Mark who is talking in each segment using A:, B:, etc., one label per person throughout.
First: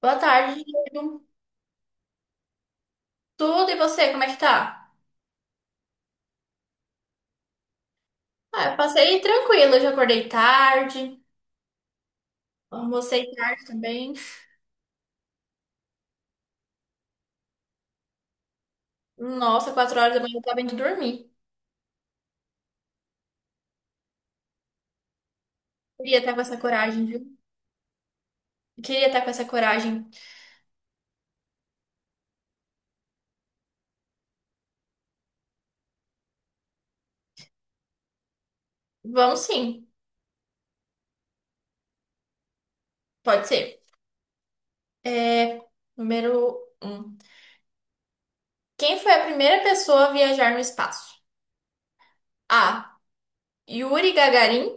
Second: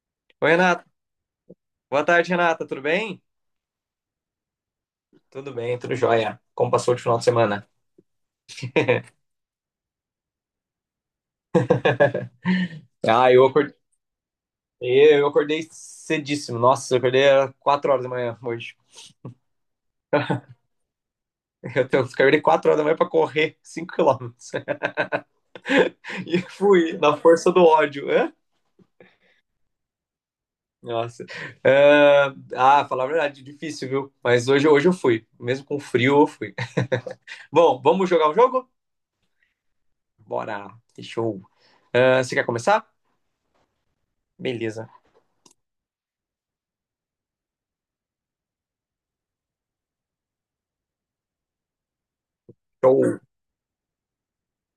A: Boa
B: Oi,
A: tarde,
B: Renata.
A: Diego.
B: Boa tarde, Renata. Tudo bem?
A: Tudo e você, como é que tá?
B: Tudo bem, tudo jóia. Como passou o final de semana?
A: Ah, eu passei tranquilo, eu já acordei tarde, almocei
B: Ah, eu
A: tarde
B: acordei,
A: também.
B: eu acordei cedíssimo. Nossa, eu acordei às 4 horas da manhã hoje.
A: Nossa, 4 horas da manhã eu tava indo dormir.
B: Acordei 4 horas da manhã para correr 5 quilômetros.
A: Queria estar com
B: E
A: essa
B: fui
A: coragem,
B: na
A: viu?
B: força do ódio, né?
A: Queria estar com essa coragem.
B: Nossa. Ah, falar a verdade, difícil, viu? Mas hoje, hoje eu fui. Mesmo com frio, eu fui. Bom, vamos jogar o jogo?
A: Vamos sim,
B: Bora. Que show. Ah, você quer começar?
A: pode ser.
B: Beleza.
A: É, número um. Quem foi a primeira pessoa a viajar no espaço? A.
B: Show.
A: Yuri Gagarin.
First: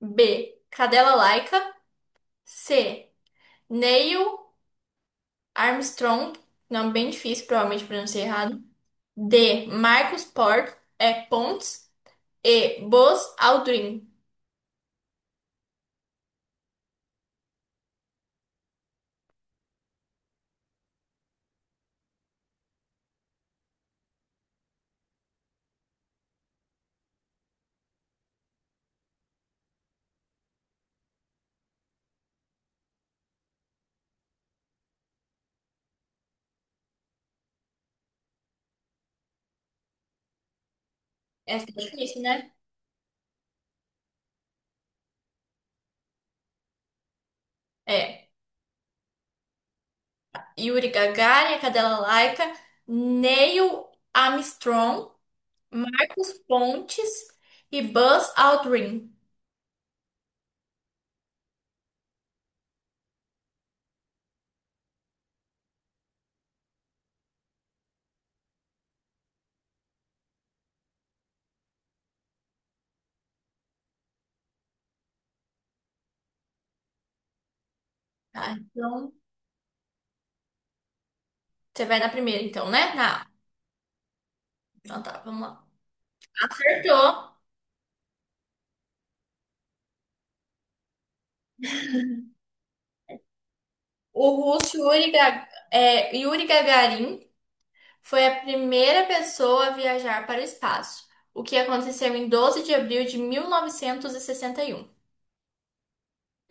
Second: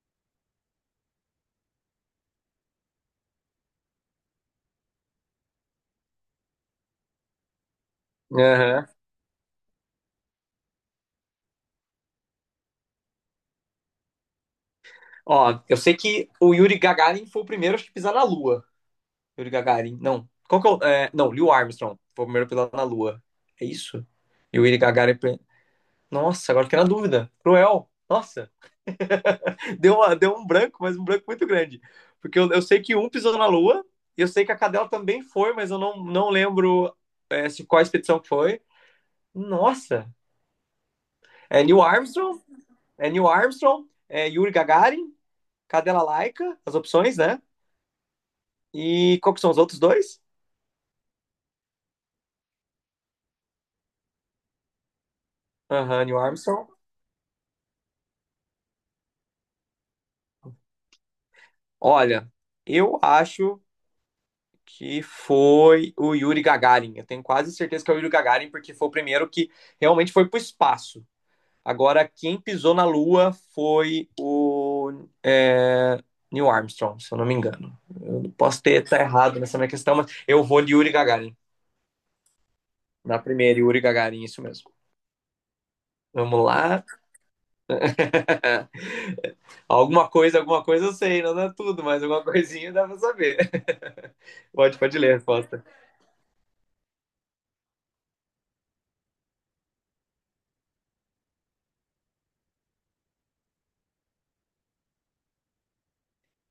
A: B. Cadela Laika. C. Neil Armstrong, nome bem difícil, provavelmente pronunciei errado.
B: Aham.
A: D. Marcos Port, é Pontes. E. Buzz Aldrin.
B: Ó, eu sei que o Yuri Gagarin foi o primeiro acho que, a pisar na Lua. Yuri Gagarin, não. Qual que é o... é, não, Neil Armstrong foi o primeiro a pisar na Lua. É isso? E o Yuri Gagarin... Nossa, agora fiquei na dúvida. Cruel. Nossa, deu um branco, mas um branco muito grande. Porque eu sei que um pisou na Lua, e eu sei que a cadela também foi, mas eu não lembro se qual a expedição que foi. Nossa, é
A: Essa é
B: Neil
A: difícil,
B: Armstrong,
A: né?
B: é Neil Armstrong, é Yuri Gagarin, cadela Laica, as opções, né?
A: É.
B: E qual que são os outros dois?
A: Yuri Gagarin, a cadela Laika. Neil Armstrong,
B: Aham, Neil
A: Marcos
B: Armstrong.
A: Pontes e Buzz Aldrin.
B: Olha, eu acho que foi o Yuri Gagarin. Eu tenho quase certeza que é o Yuri Gagarin, porque foi o primeiro que realmente foi para o espaço. Agora, quem pisou na Lua foi o é, Neil Armstrong, se eu não me engano. Eu
A: Tá,
B: posso ter tá
A: então,
B: errado nessa minha questão, mas eu vou de Yuri Gagarin.
A: você vai na primeira, então, né?
B: Na
A: Na A.
B: primeira, Yuri Gagarin, isso mesmo.
A: Então tá, vamos lá.
B: Vamos lá.
A: Acertou.
B: Alguma coisa eu sei, não dá tudo, mas alguma coisinha dá pra saber.
A: O russo
B: Pode
A: Yuri,
B: ler a
A: Gag-
B: resposta.
A: é, Yuri Gagarin. Foi a primeira pessoa a viajar para o espaço, o que aconteceu em 12 de abril de mil novecentos e sessenta e um.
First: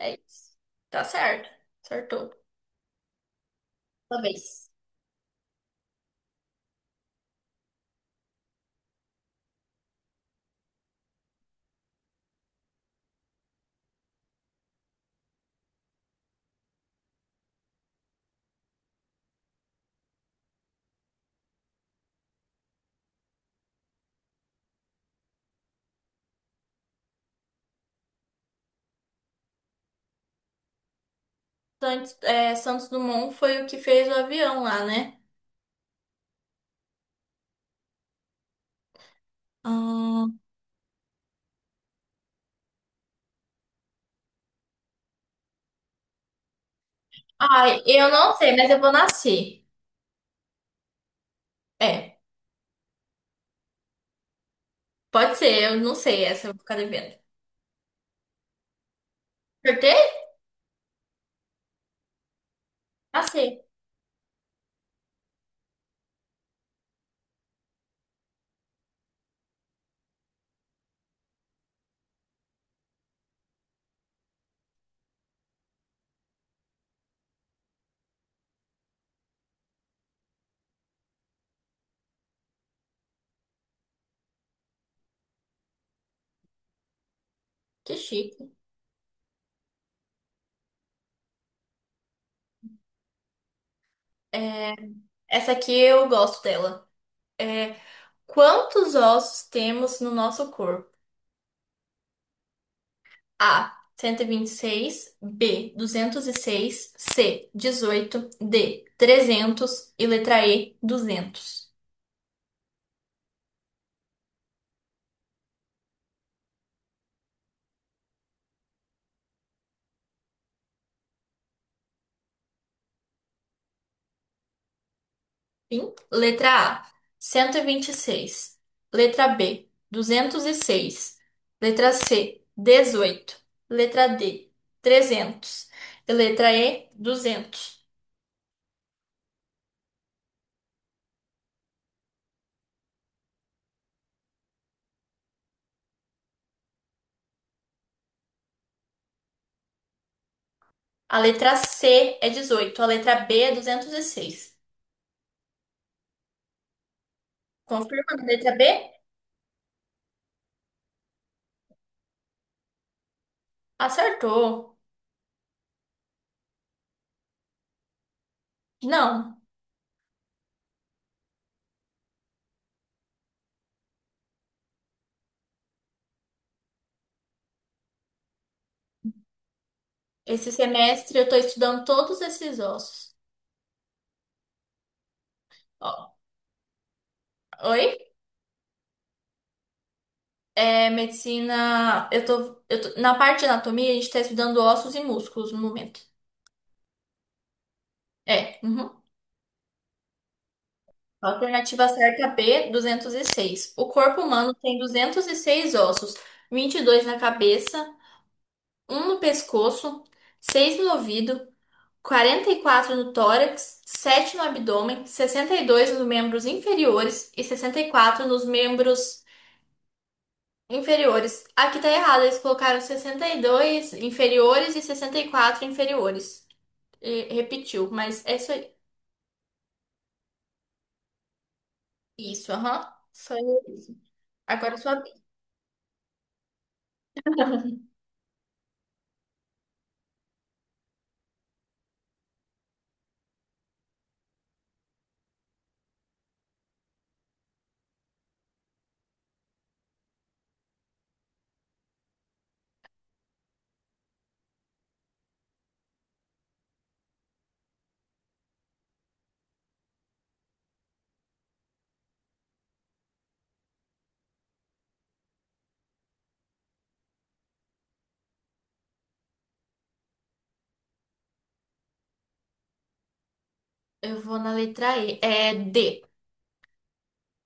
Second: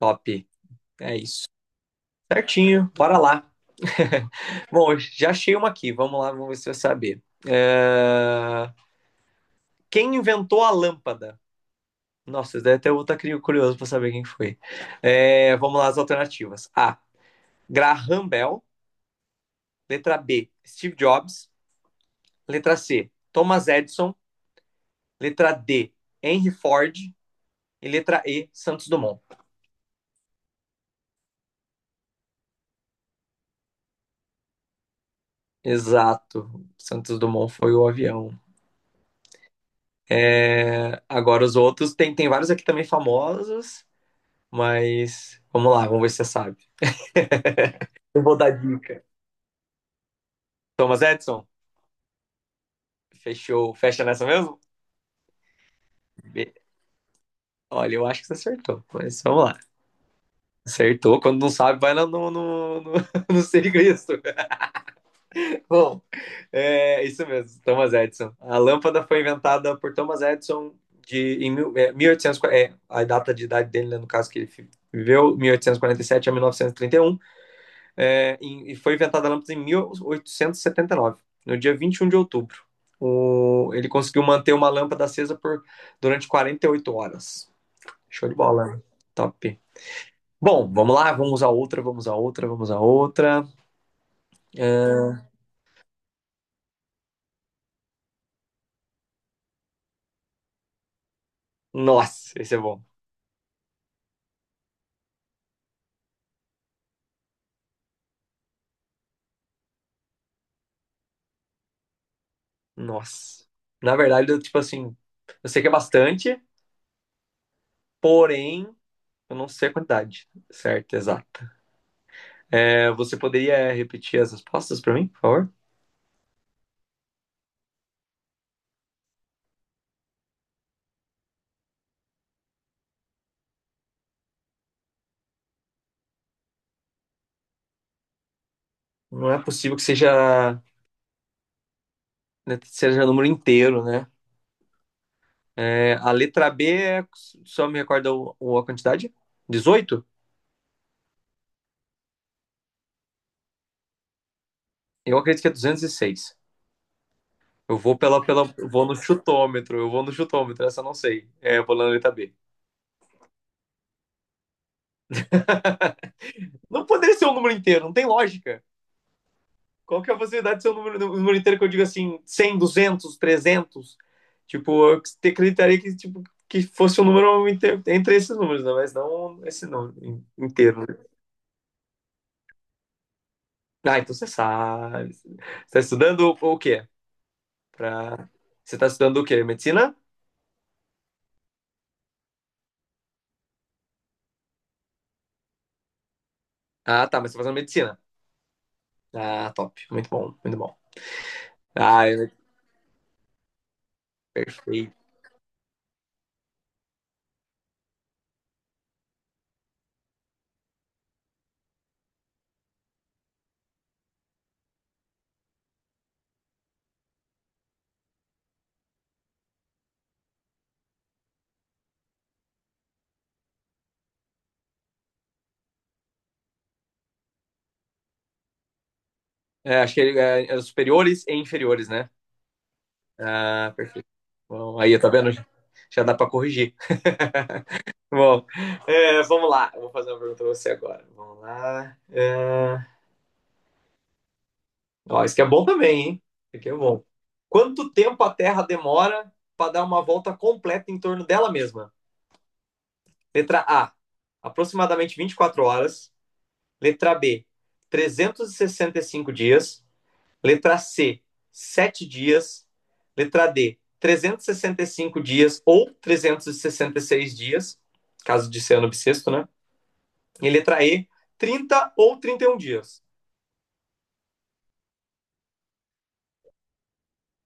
A: É isso. Tá
B: É isso.
A: certo. Acertou.
B: Certinho, bora lá.
A: Talvez.
B: Bom, já achei uma aqui. Vamos lá, vamos ver se você vai saber. Quem inventou a lâmpada? Nossa, deve até eu estar curioso para saber quem foi. Vamos lá, as alternativas. A. Graham Bell. Letra B. Steve Jobs. Letra C. Thomas Edison. Letra D. Henry Ford. E letra E. Santos Dumont.
A: Santos Dumont foi o que fez o avião lá, né?
B: Exato. Santos Dumont foi o avião.
A: Hum.
B: Agora os outros, tem vários aqui também famosos. Mas vamos lá, vamos ver se você sabe.
A: Ai, eu
B: Eu
A: não
B: vou dar
A: sei, mas eu vou
B: dica.
A: nascer.
B: Thomas Edison,
A: É,
B: fecha nessa mesmo?
A: pode ser, eu não sei essa, eu
B: Be-
A: vou ficar devendo.
B: Olha, eu acho que você acertou, mas vamos lá.
A: Acertei?
B: Acertou, quando não sabe, vai lá no, no
A: Nasci.
B: serviço. Bom, é isso mesmo, Thomas Edison. A lâmpada foi inventada por Thomas Edison em mil e oitocentos a data de idade dele, né, no caso que viveu, 1847 a mil novecentos e trinta e um é, e foi inventada a lâmpada em mil oitocentos e setenta e nove, no dia 21 de outubro. Ele conseguiu manter uma lâmpada acesa durante 48 horas.
A: Que
B: Show de
A: chique.
B: bola, né? Top. Bom, vamos lá, vamos a outra, vamos a outra, vamos a outra.
A: É,
B: É,
A: essa aqui eu gosto dela. É, quantos ossos temos no nosso corpo?
B: Nossa, esse é bom.
A: A. Cento e vinte e seis. B. 206. C. 18. D. 300. E letra E. 200.
B: Nossa. Na verdade, eu, tipo assim, eu sei que é bastante, porém, eu não sei a quantidade certa, exata. Você poderia repetir as respostas para mim, por favor?
A: Fim. Letra A. Cento e vinte e seis. Letra B. 206. Letra C. 18. Letra D. 300. E letra E. 200.
B: Não é possível que seja número inteiro, né? A letra B, só me recorda a quantidade? Dezoito.
A: A letra C é 18. A letra B é 206.
B: Eu acredito que é 206. Eu vou
A: Confirma a
B: pela,
A: letra
B: pela,
A: B?
B: eu vou no chutômetro, eu vou no chutômetro, essa eu não sei. Eu vou na letra B.
A: Acertou.
B: Não poderia ser um número inteiro, não tem lógica.
A: Não.
B: Qual que é a possibilidade de ser um número inteiro que eu digo assim, 100, 200, 300, tipo, acreditaria que, tipo, que fosse um número inteiro, entre esses números, né? Mas não esse número
A: Esse
B: inteiro, né?
A: semestre eu estou estudando todos esses ossos.
B: Ah, então você sabe. Você está
A: Ó.
B: estudando o quê?
A: Oi?
B: Pra... Você tá estudando o quê? Medicina?
A: É, medicina. Na parte de anatomia, a gente está estudando ossos e músculos no momento.
B: Ah, tá, mas você tá fazendo medicina.
A: É. Uhum.
B: Ah, top. Muito bom, muito bom.
A: Alternativa
B: Ah,
A: certa
B: é
A: B, 206. O corpo humano tem
B: perfeito.
A: 206 ossos, 22 na cabeça, um no pescoço, seis no ouvido, 44 no tórax, sete no abdômen, 62 nos membros inferiores e 64 nos membros inferiores. Aqui tá errado, eles colocaram 62 inferiores e 64 inferiores. E repetiu, mas é isso aí.
B: Acho que é os superiores e inferiores, né?
A: Isso, aham. Só
B: Ah,
A: isso.
B: perfeito.
A: Agora
B: Bom,
A: sua
B: aí, tá
A: vez.
B: vendo? Já dá pra corrigir. Bom, vamos lá. Eu vou fazer uma pergunta pra você agora. Vamos lá. Ó, isso aqui é bom também, hein? Isso aqui é bom. Quanto tempo a Terra demora para dar uma volta completa em torno dela mesma? Letra A, aproximadamente 24 horas. Letra B, trezentos e sessenta e cinco dias. Letra C, 7 dias. Letra D, trezentos e sessenta e cinco dias ou trezentos e sessenta e seis dias, caso de ser ano bissexto, né? E letra E, 30 ou 31 dias.
A: Eu vou na letra E. É D.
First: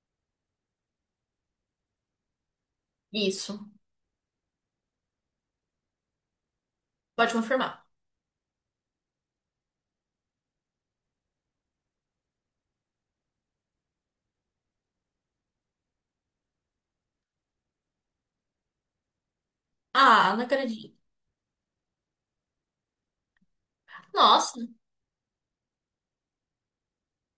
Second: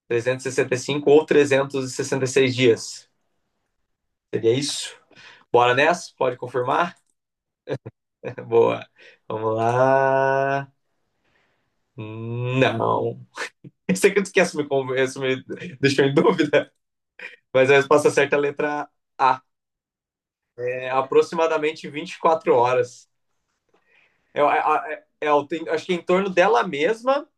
B: Trezentos e sessenta e cinco ou trezentos e sessenta e seis dias.
A: Isso.
B: Seria isso? Bora nessa? Pode confirmar?
A: Pode confirmar.
B: Boa. Vamos lá. Não. Esse aqui tu esquece, me deixou em dúvida. Mas a resposta certa é a letra A.
A: Ah, não
B: é,
A: acredito.
B: aproximadamente 24 horas.
A: Nossa.
B: Tem, acho que em torno dela mesma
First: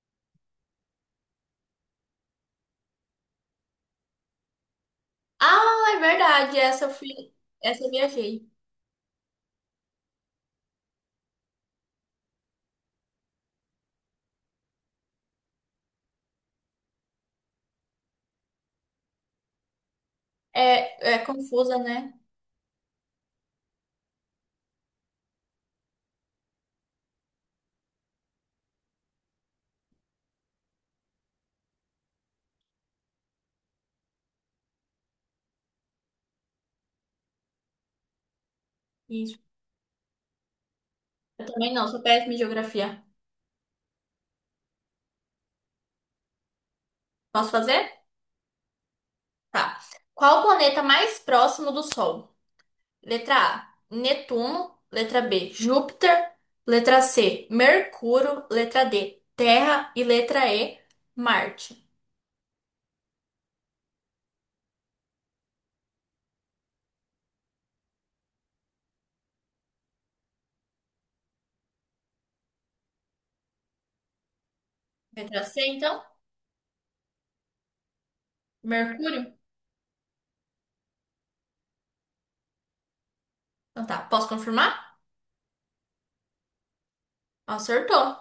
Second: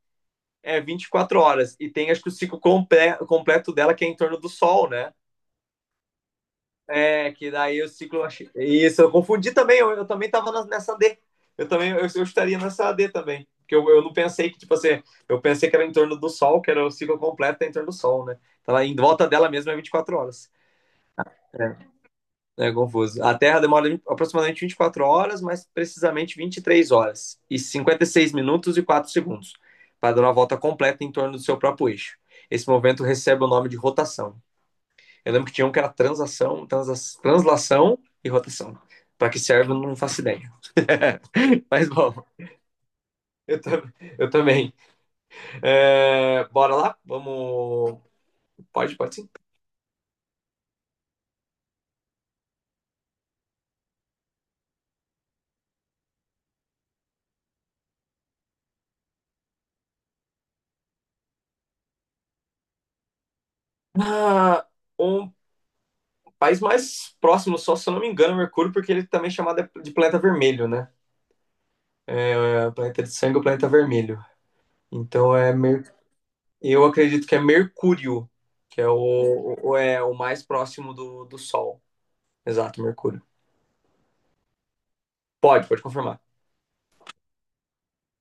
B: é 24 horas. E tem, acho que o ciclo completo dela, que é em torno do Sol, né?
A: Ah, é verdade. Essa eu fui.
B: Que daí
A: Essa
B: o
A: eu
B: ciclo.
A: viajei.
B: Isso, eu confundi também, eu também estava nessa D. Eu também, eu estaria nessa D também. Porque eu não pensei que, tipo assim, eu pensei que era em torno do Sol, que era o ciclo completo é em torno do Sol, né? Então, em volta dela mesma é 24 horas.
A: É, é
B: É.
A: confusa, né?
B: É confuso. A Terra demora aproximadamente aproximadamente 24 horas, mais precisamente 23 horas e 56 minutos e 4 segundos, para dar uma volta completa em torno do seu próprio eixo. Esse movimento recebe o nome de rotação. Eu lembro que tinha um que era transação, translação e rotação. Para
A: Isso.
B: que serve, eu não faço ideia.
A: Eu também não,
B: Mas
A: sou
B: bom,
A: péssima em geografia.
B: eu, tam- eu também. Bora lá?
A: Posso fazer?
B: Vamos. Pode, pode sim.
A: Tá. Qual o planeta mais próximo do Sol? Letra A, Netuno. Letra B, Júpiter. Letra C, Mercúrio. Letra D, Terra. E letra E, Marte.
B: Ah, um país mais próximo, só se eu não me engano, é Mercúrio, porque ele também é chamado de planeta vermelho, né? O planeta de sangue é o planeta vermelho. Então
A: Letra
B: é
A: C,
B: mer...
A: então?
B: eu acredito que é Mercúrio, que é
A: Mercúrio?
B: é o mais próximo do Sol. Exato, Mercúrio.
A: Então tá, posso confirmar?
B: Pode, pode confirmar.
A: Acertou.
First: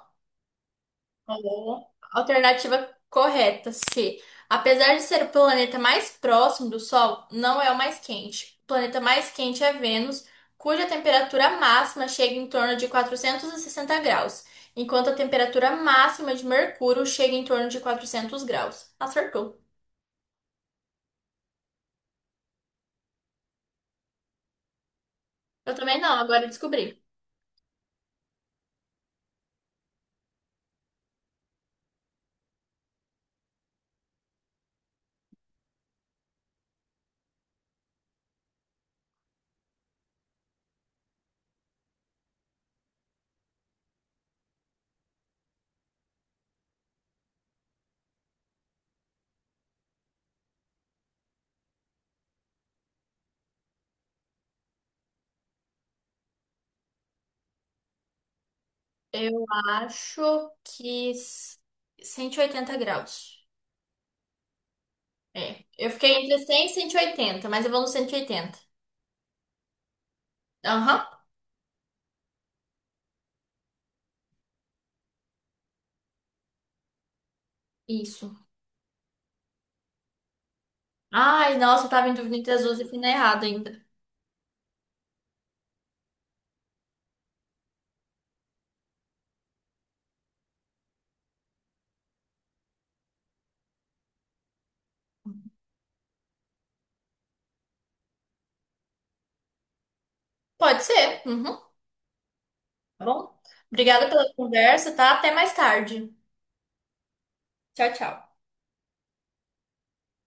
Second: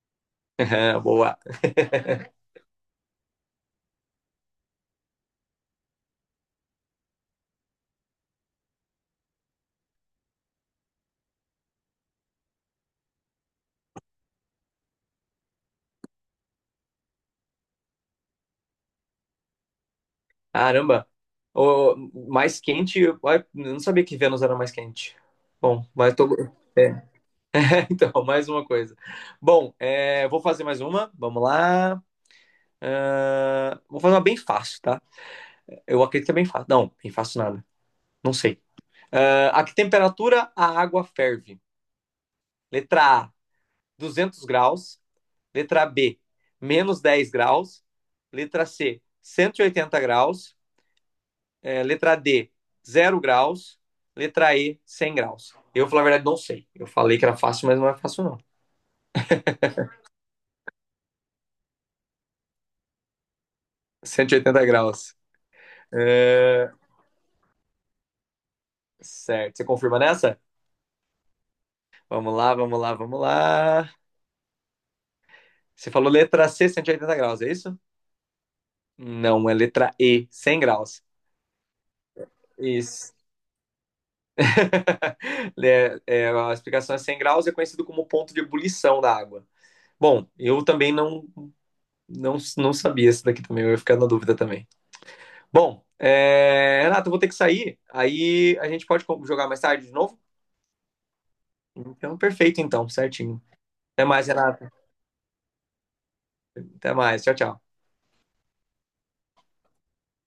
B: Boa.
A: Ó, alternativa correta, C. Apesar de ser o planeta mais próximo do Sol, não é o mais quente. O planeta mais quente é Vênus, cuja temperatura máxima chega em torno de 460 graus, enquanto a temperatura máxima de Mercúrio chega em torno de 400 graus. Acertou.
B: Caramba. O mais quente, eu não sabia que Vênus era mais quente.
A: Eu
B: Bom,
A: também não,
B: mas tô.
A: agora eu descobri.
B: é, então, mais uma coisa. Bom, vou fazer mais uma. Vamos lá. Ah, vou fazer uma bem fácil, tá? Eu acredito que é bem fácil. Não, bem fácil nada. Não sei. Ah, a que temperatura a água ferve? Letra A, 200 graus. Letra B, -10 graus. Letra C, 180 graus. Letra D, 0 graus. Letra E, 100 graus. Eu, falar a verdade, não sei. Eu falei que era fácil, mas não é fácil, não.
A: Eu acho que 180 graus.
B: 180 graus.
A: É. Eu fiquei entre 100 e
B: É,
A: 180, mas eu vou no 180.
B: certo. Você confirma nessa?
A: Aham,
B: Vamos lá, vamos lá, vamos lá. Você falou letra C, 180 graus, é isso?
A: isso.
B: Não, é letra E, 100 graus.
A: Ai, nossa, eu tava em dúvida entre Azul e Fina
B: Isso.
A: errado ainda.
B: A explicação é 100 graus, é conhecido como ponto de ebulição da água. Bom, eu também não, não sabia esse daqui também, eu ia ficar na dúvida também. Bom, Renato, eu vou ter que sair, aí a gente pode jogar mais tarde de novo?
A: Pode ser. Uhum.
B: Então, perfeito então,
A: Tá bom?
B: certinho. Até
A: Obrigada
B: mais,
A: pela
B: Renato.
A: conversa, tá? Até mais tarde.
B: Até mais, tchau, tchau.
A: Tchau, tchau.